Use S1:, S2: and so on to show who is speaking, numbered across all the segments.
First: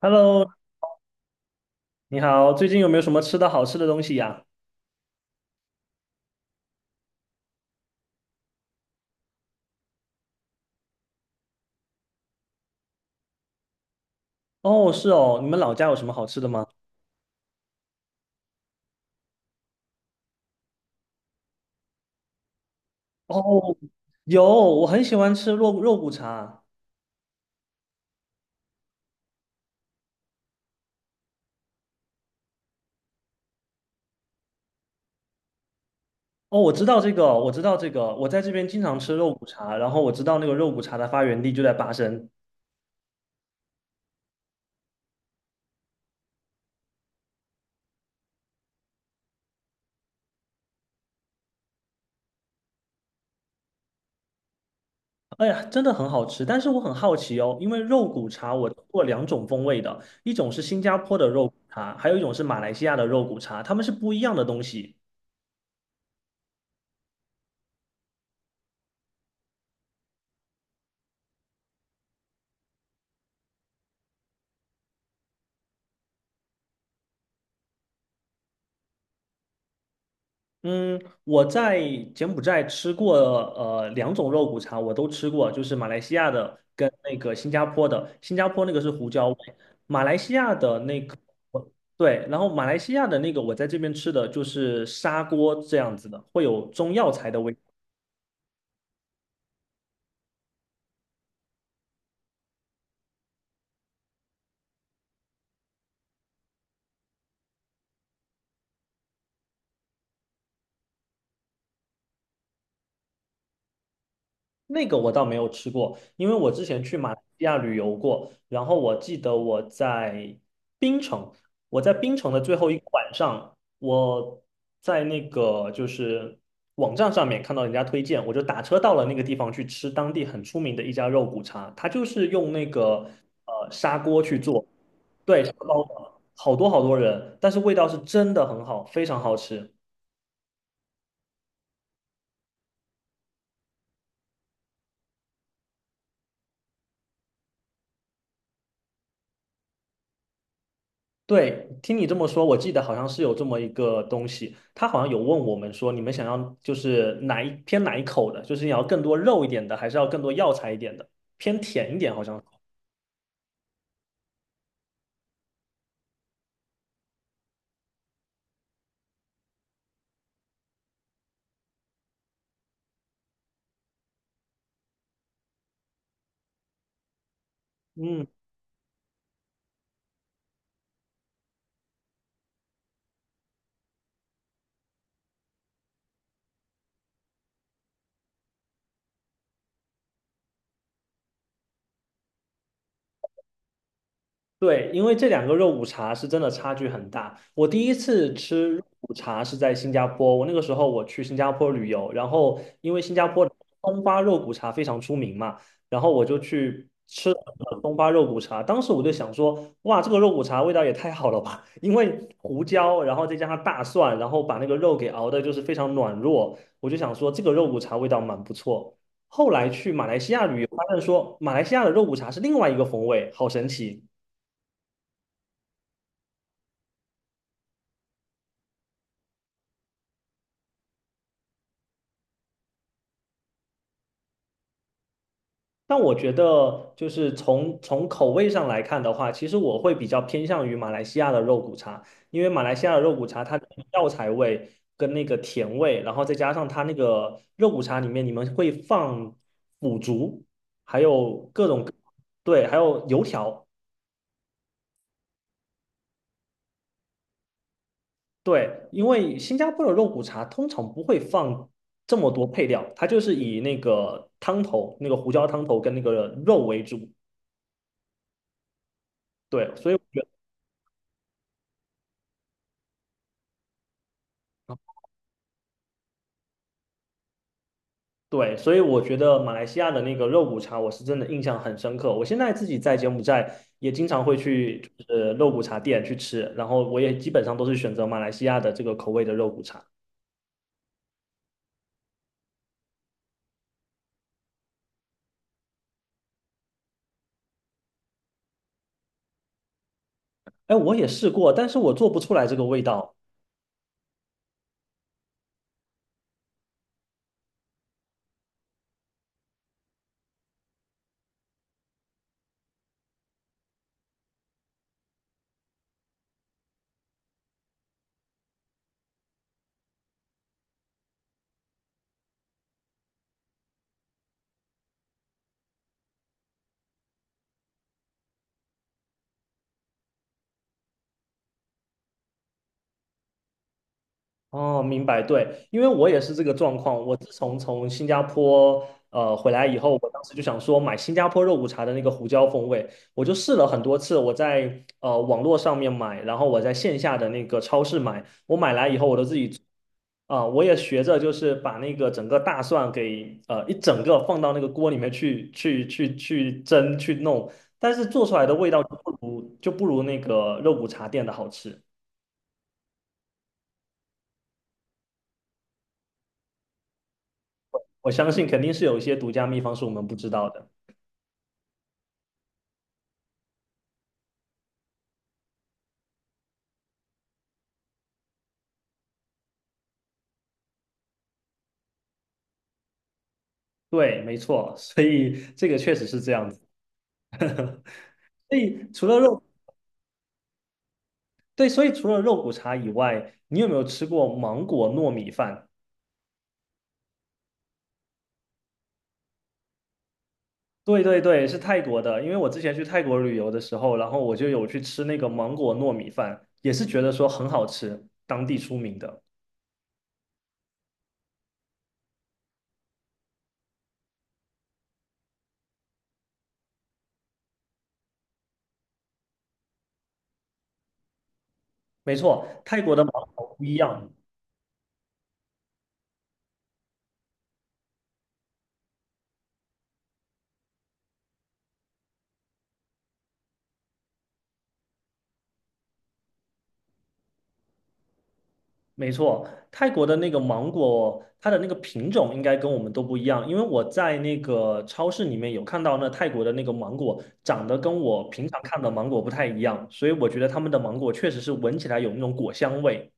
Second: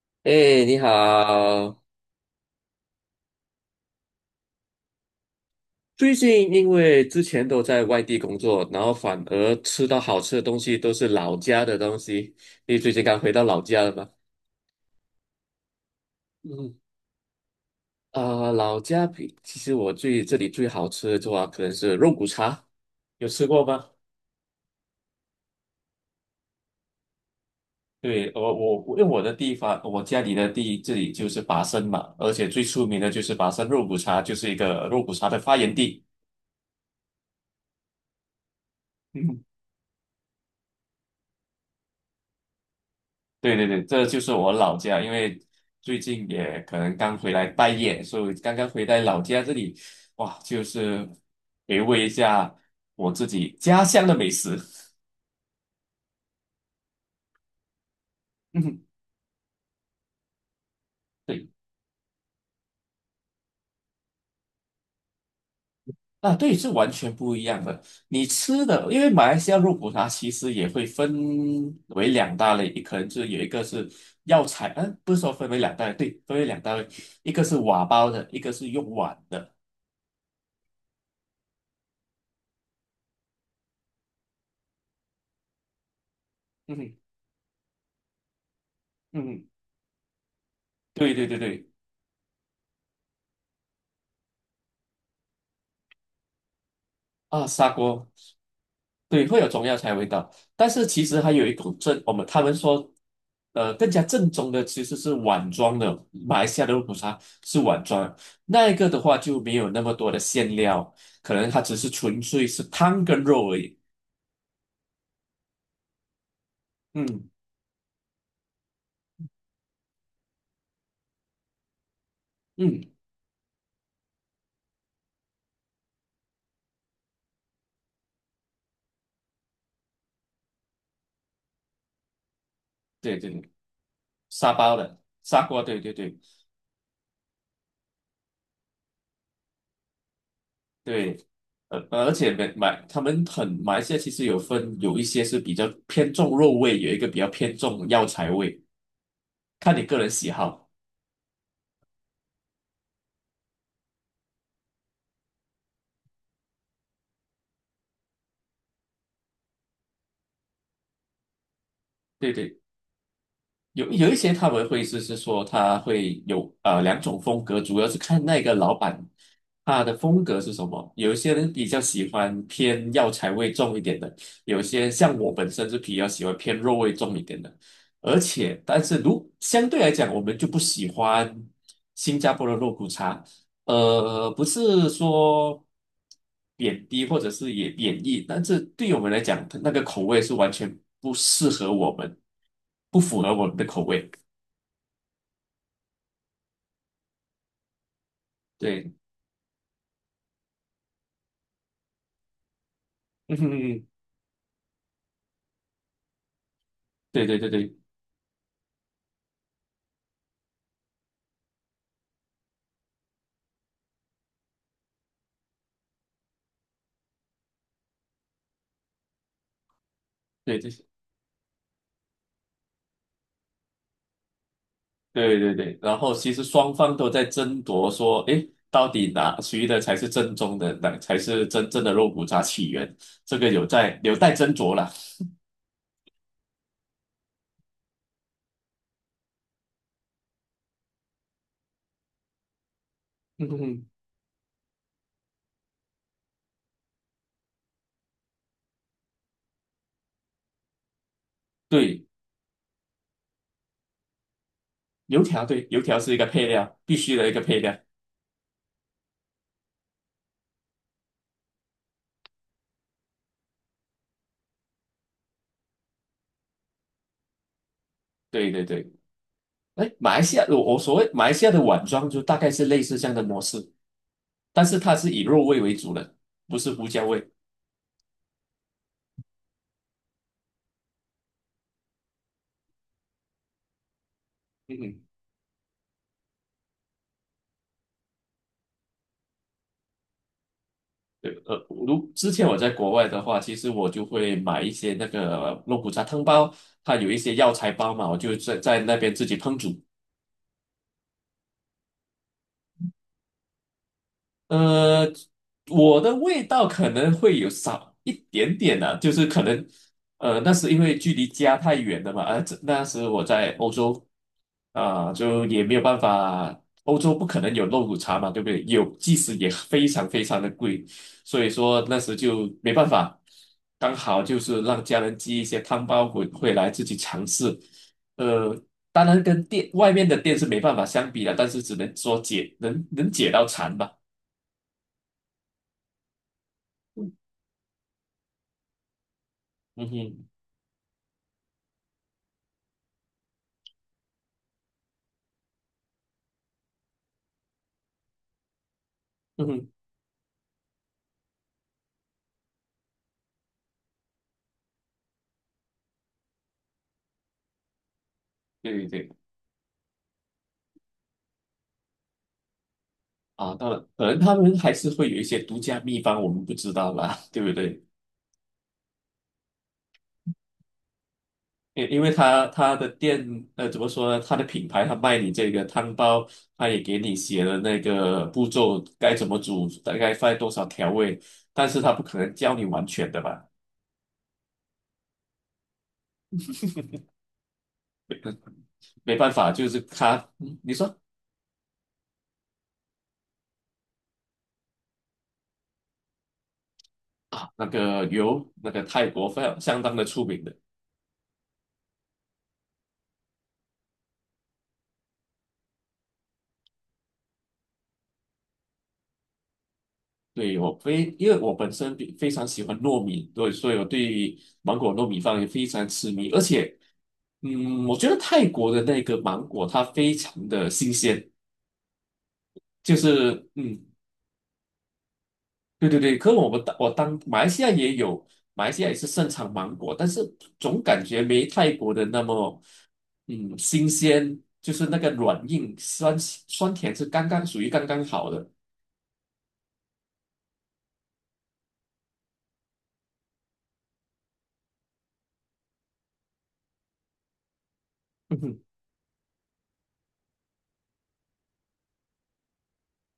S1: Hello，
S2: 哎，你好！
S1: 你好，最近有没有什么吃的好吃的东西呀？
S2: 最近因为之前都在外地工作，然后反而吃到好吃的东西都是老家的东西。你最近刚回到老家了吗？
S1: 哦，是哦，你们老家有什么好吃的吗？
S2: 嗯，老家比其实我最这里最好吃的话，可能是肉骨茶，有吃过
S1: 哦，
S2: 吗？
S1: 有，我很喜欢吃肉骨茶。
S2: 对，我因为我的地方，我家里的地这里就是拔升嘛，而且最出名的就是拔升肉骨茶，就是一个肉骨茶的发源地。
S1: 哦，我知道这个，我知道这个，我在这边经常吃肉
S2: 嗯
S1: 骨茶，然后我知道那个肉骨茶的发源地就在巴生。
S2: 对，这就是我老家，因为最近也可能刚回来待业，所以刚刚回来老家这里，哇，就是回味一下我自己家乡的美食。
S1: 哎呀，真的很好吃，但是我很好奇哦，因为肉骨茶我吃
S2: 嗯，
S1: 过两种风味的，一种是新加坡的肉
S2: 对，
S1: 骨茶，还有一种是马来西亚的肉骨茶，它们是不一样的东西。
S2: 啊，对，是完全不一样的。你吃的，因为马来西亚肉骨茶其实也会分为两大类，可能是有一个是药材，不是说分为两大类，对，分为两大类，一个是瓦煲的，一个是用碗的。
S1: 嗯，我在柬埔寨吃过两种肉骨茶，我都吃过，就是马来西亚的
S2: 嗯
S1: 跟
S2: 哼
S1: 那个新加坡的。新加坡那个是胡
S2: 嗯
S1: 椒味，
S2: 哼，
S1: 马来西亚的那
S2: 对
S1: 个
S2: 对对对。
S1: 我对，然后马来西亚的那个我在这边吃的就是砂锅这样子的，会有中药材的
S2: 啊，
S1: 味。
S2: 砂锅，对，会有中药材味道，但是其实还有一种正，我们他们说，更加正宗的其实是碗装的，马来西亚的肉骨茶是碗装的那一个的话就没有那么多的馅料，可能它只是纯粹是汤跟肉而已。
S1: 那个我倒没有吃过，因为我之前去马来
S2: 嗯
S1: 西亚旅游过，然后我记得我在槟城，我在槟城的最后一个
S2: 嗯，
S1: 晚上，我在那个就是网站上面看到人家推荐，我就打车到了那个地方去吃当地很出名的一家肉骨茶，它就是用那个
S2: 对，
S1: 砂锅去
S2: 沙
S1: 做，
S2: 包的
S1: 对，
S2: 砂
S1: 砂
S2: 锅，
S1: 锅
S2: 对对
S1: 包的，
S2: 对
S1: 好多好多人，但是味道是真的很好，非常好吃。
S2: 对，而且买他们很马来西亚其实有分，有一些是比较偏重肉味，有一个比较偏重药材味，看你个人喜好。
S1: 对，听你这么说，我记得好像是有这么一个东西，他好像有问我们说，你们想要就是哪一偏哪一口的，就是你要更多肉一点的，还是要更多药材一点的，偏甜一点好
S2: 对
S1: 像。
S2: 对，有一些他们会是说他会有两种风格，主要是看那个老板他的风格是什么。有一些人比较喜欢偏药材味重一点的，有些像我本身是比较喜欢偏肉味重一点的。而
S1: 嗯。
S2: 且，但是如相对来讲，我们就不喜欢新加坡的肉骨茶，不是说贬低或者是也贬义，但是对于我们来讲，那个口味是完全不适合我们，不符合我们的口味。
S1: 对，因为这两个肉骨茶是真的差距很大。我第一次吃肉
S2: 对，
S1: 骨茶是在新加坡，我那个时候我去新加坡旅游，然后因为新加
S2: 嗯
S1: 坡
S2: 哼
S1: 的
S2: 哼，
S1: 松花肉骨茶非常出名嘛，然后我就去
S2: 对
S1: 吃了
S2: 对对对
S1: 东巴肉骨茶。当时我就想说，哇，这个肉骨茶味道也太好了吧！因为胡椒，然后再加上大蒜，然后把那个肉给熬的就是非常软糯，我就想说这个肉骨茶味道蛮不错。后来去马来西亚
S2: 对
S1: 旅游，
S2: 对
S1: 发现说马来西亚的肉骨茶是另外一个风味，好神奇。
S2: 对。然后其实双方都在争夺说，诶，到底哪谁的才是正宗的，哪才是真正的肉骨茶起源？这个有在有待斟酌了。
S1: 但我觉得，就是从口味上来看的话，其实我会比较偏向于马来西亚的肉骨茶，因为马来西亚的肉骨茶
S2: 嗯
S1: 它
S2: 哼
S1: 的
S2: 哼，
S1: 药材味跟那个甜味，然后再加上它那个肉骨茶里面你们会放腐竹，还有各种
S2: 对，
S1: 对，还有油条，
S2: 油条对，油条是一个配料，必须的一个配料。
S1: 对，因为新加坡的肉骨茶通常不会放这么多配料，它就是以那个汤头、那个胡椒汤头跟那个肉为主，
S2: 对。
S1: 对，
S2: 哎，
S1: 所以。
S2: 马来西亚，我所谓马来西亚的碗装就大概是类似这样的模式，但是它是以肉味为主的，不是胡椒味。
S1: 对，所以我觉得马来西亚的那个肉骨茶，我是真的印象很深刻。我现在自己在柬埔寨也经常会
S2: 嗯
S1: 去，
S2: 哼，
S1: 就是肉骨茶店去吃，然后我也基本上都是选择马来西亚的这个口味的肉骨茶。
S2: 对，如之前我在国外的话，其实我就会买一些那个肉骨茶汤包，它有一些药材包嘛，我就在那边自己烹煮。
S1: 哎，我也试过，但是我做不出来这个味道。
S2: 呃，我的味道可能会有少一点点的、就是可能，那是因为距离家太远了嘛，这那时我在欧洲，就也没有办法，欧洲不可能有肉骨茶嘛，对不对？有，即使也非常非常的贵，所以说那时就没办法，刚好就是让家人寄一些汤包回来自己尝试，呃，当然跟店外面的店是没办法相比的，但是只能说解能解到馋吧。
S1: 哦，明白，对，因为我也是这个状况。我自从从新加坡回来以
S2: 嗯
S1: 后，我当
S2: 哼，
S1: 时就想说买新加坡肉骨茶的那个胡椒风味，我就试了很多次。我在网络上面买，然后我在线下的那个超市买，我买来以后我都自
S2: 嗯
S1: 己做
S2: 哼，
S1: 啊、我也学着就是把那个整个大蒜给一整个放到那个锅里面去蒸去弄，但是做出来的味
S2: 对
S1: 道就
S2: 对
S1: 不
S2: 对，
S1: 如就不如那个肉骨茶店的好吃。
S2: 啊，当然，可能他们还是会有一些独家秘方，我们不知道啦，对不对？
S1: 我相信肯定是有一些独家秘方是我们不知道的。
S2: 因为他的店，怎么说呢？他的品牌，他卖你这个汤包，他也给你写了那个步骤，该怎么煮，大概放多少调味，但是他不可能教你完全的吧？
S1: 对，没错，所以这个确实是这样子。
S2: 没
S1: 所以除
S2: 没
S1: 了
S2: 办
S1: 肉，
S2: 法，就是他，嗯你说
S1: 对，所以除了肉骨茶以外，你有没有吃过芒果糯米饭？
S2: 啊，那个油，那个泰国非常相当的出名的。
S1: 对对对，是泰国的。因为我之前去泰国旅游的时候，然后我就有去吃那个芒果糯米饭，也是觉得说很好吃，当地出名的。
S2: 对，我非，因为我本身比非常喜欢糯米，对，所以我对芒果糯米饭也非常痴迷。而且，嗯，我觉得泰国的那个芒果它非常的新鲜，
S1: 没错，泰国
S2: 就
S1: 的芒
S2: 是，
S1: 果不一
S2: 嗯，
S1: 样。
S2: 对。可我们当我当马来西亚也有，马来西亚也是盛产芒果，但是总感觉没泰国的那么，嗯，新鲜，就是那个软硬酸酸甜是刚刚属于刚刚好的。
S1: 没错，泰国的那个芒果，它的那个品种应该跟我们都不一样，因为我在那个超市里面有看到那泰国的那个芒果长得跟我平常 看的芒果不太一样，所以我觉得他们的芒果确实是闻起来有那种果香味。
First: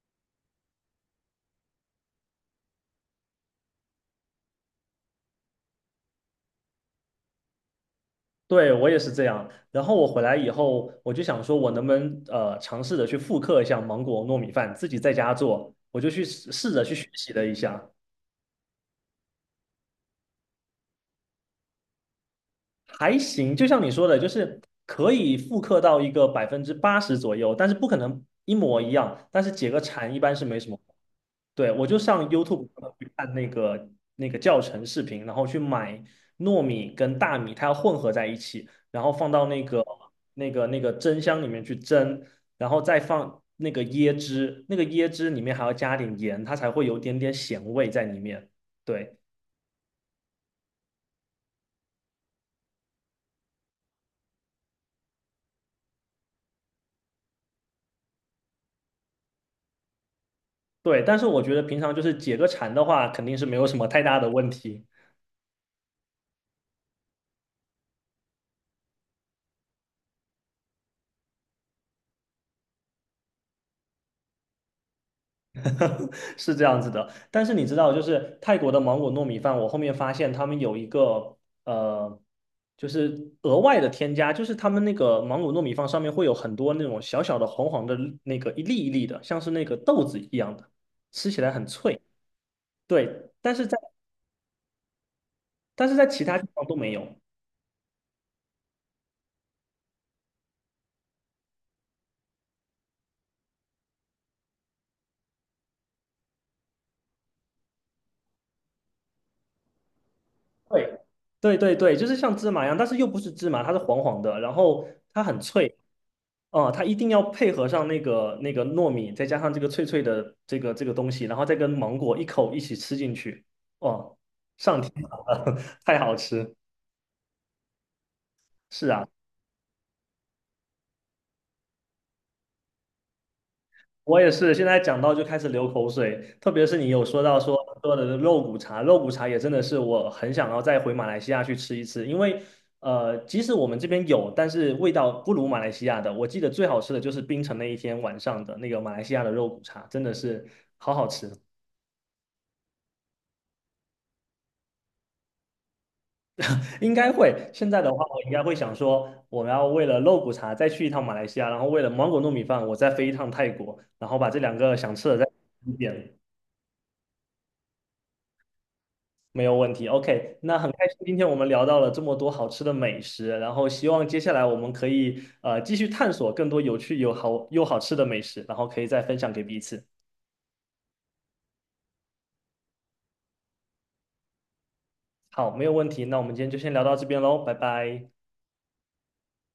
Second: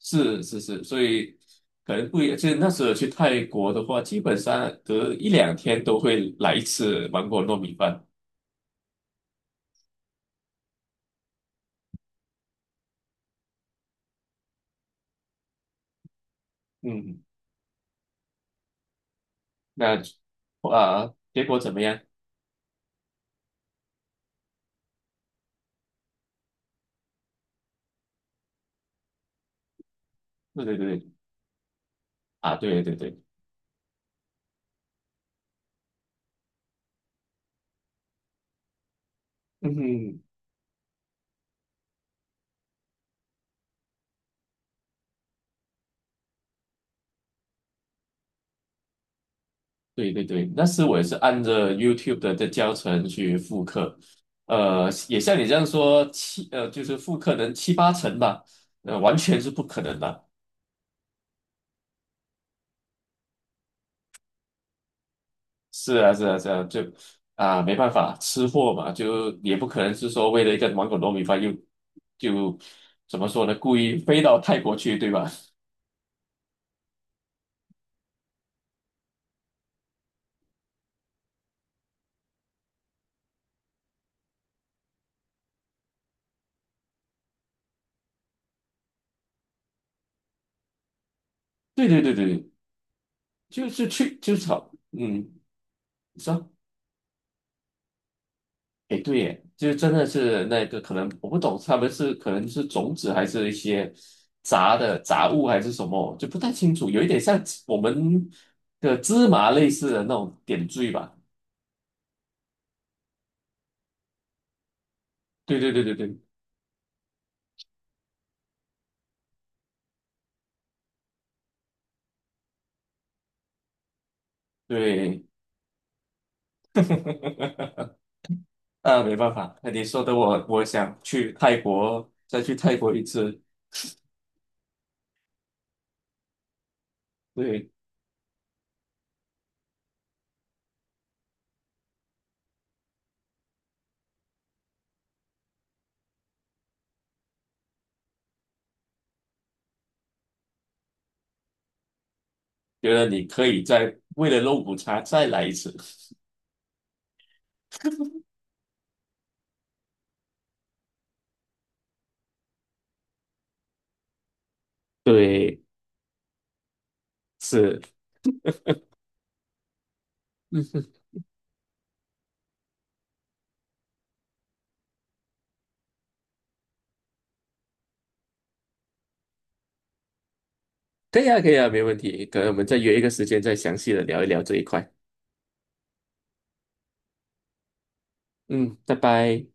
S2: 是是是，所以可能不一样。就是那时候去泰国的话，基本上隔一两天都会来一次芒果糯米饭。
S1: 对，我也是这样。然后我回来以后，我就想说，我能不能尝试着去复刻一下芒果糯米饭，自己在家做，我就去试试着去学
S2: 嗯，
S1: 习了一下。
S2: 那啊，结果怎么样？
S1: 还行，就像你说的，就是可以复刻到一个80%左右，但是不可能一模一样。但是解个馋一般是没
S2: 对
S1: 什
S2: 对
S1: 么。
S2: 对
S1: 对，我就上
S2: 啊，
S1: YouTube
S2: 对对
S1: 去
S2: 对，
S1: 看那个那个教程视频，然后去买糯米跟大米，它要混合在一起，然后放到那
S2: 嗯
S1: 个
S2: 哼，
S1: 那个那个蒸箱里面去蒸，然后再放那个椰汁，那个椰汁里面还要加点盐，它才会有点点咸味在里面。对，
S2: 对，那时我也是按着 YouTube 的教程去复刻，也像你这样说七就是复刻能七八成吧，完全是不可能的。
S1: 对，但是我觉得平常就是解个馋的话，肯定是没有什么太大的问题，
S2: 是啊，是啊，是啊，就啊，没办法，吃货嘛，就也不可能是说为了一个芒果糯米饭又就怎么说呢，故意飞到泰国去，对吧？
S1: 是这样子的。但是你知道，就是泰国的芒果糯米饭，我后面发现他们有一个呃，就是额外的添加，就是他们那个芒果糯米饭上面会有很多那种小小的黄黄的那个一粒一粒的，像是那个豆子一样的，吃起来很
S2: 对
S1: 脆。
S2: 对对对，
S1: 对，但是
S2: 就
S1: 在
S2: 是去就是好，嗯，
S1: 但是在
S2: 你
S1: 其他地
S2: 说，
S1: 方都没有。
S2: 哎，对耶，就真的是那个可能我不懂，他们是可能是种子还是一些杂的杂物还是什么，就不太清楚，有一点像我们的芝麻类似的那种点缀
S1: 对。
S2: 吧。
S1: 对对对，就是像芝麻一样，但是又不是芝麻，它是黄黄的，然后它很
S2: 对
S1: 脆，
S2: 对对对对
S1: 哦，它一定要配合上那个那个糯米，再加上这个脆脆的这个这个东西，然后再跟芒果一口一起吃进去，哦，上天
S2: 对。
S1: 了，太好吃！是
S2: 啊，
S1: 啊，
S2: 没办法，那你说的我，我想去泰国，再去泰国一次，
S1: 我也是，现在讲到就开始流口水，特别是你有说到说
S2: 对，
S1: 喝的肉骨茶，肉骨茶也真的是我很想要再回马来西亚去吃一次，因为即使我们这边有，但是味道不如马来西亚的。我记得最好吃的就是槟城那一天晚上的那个马来西亚的肉骨茶，真的是。
S2: 觉得你可以再为了肉骨茶再来一次。
S1: 应该会。现在的话，我应该会想说，我们要为了肉骨茶再去一趟马来西亚，然后为了芒果糯米饭，我再飞一趟泰国，然后把这两个想吃的再
S2: 对，
S1: 点，
S2: 是，
S1: 没有问题。OK，那
S2: 嗯
S1: 很开
S2: 哼，
S1: 心，今天我们聊到了这么多好吃的美食，然后希望接下来我们可以继续探索更多有趣、有好又好吃的美食，然后可以再分享给彼此。
S2: 可以啊，可以啊，没问题。可能我们再约一个时间，再详细的聊一聊这一块。
S1: 好，没有问题。那我们今天就先聊到这边喽，拜拜。
S2: 嗯，拜拜。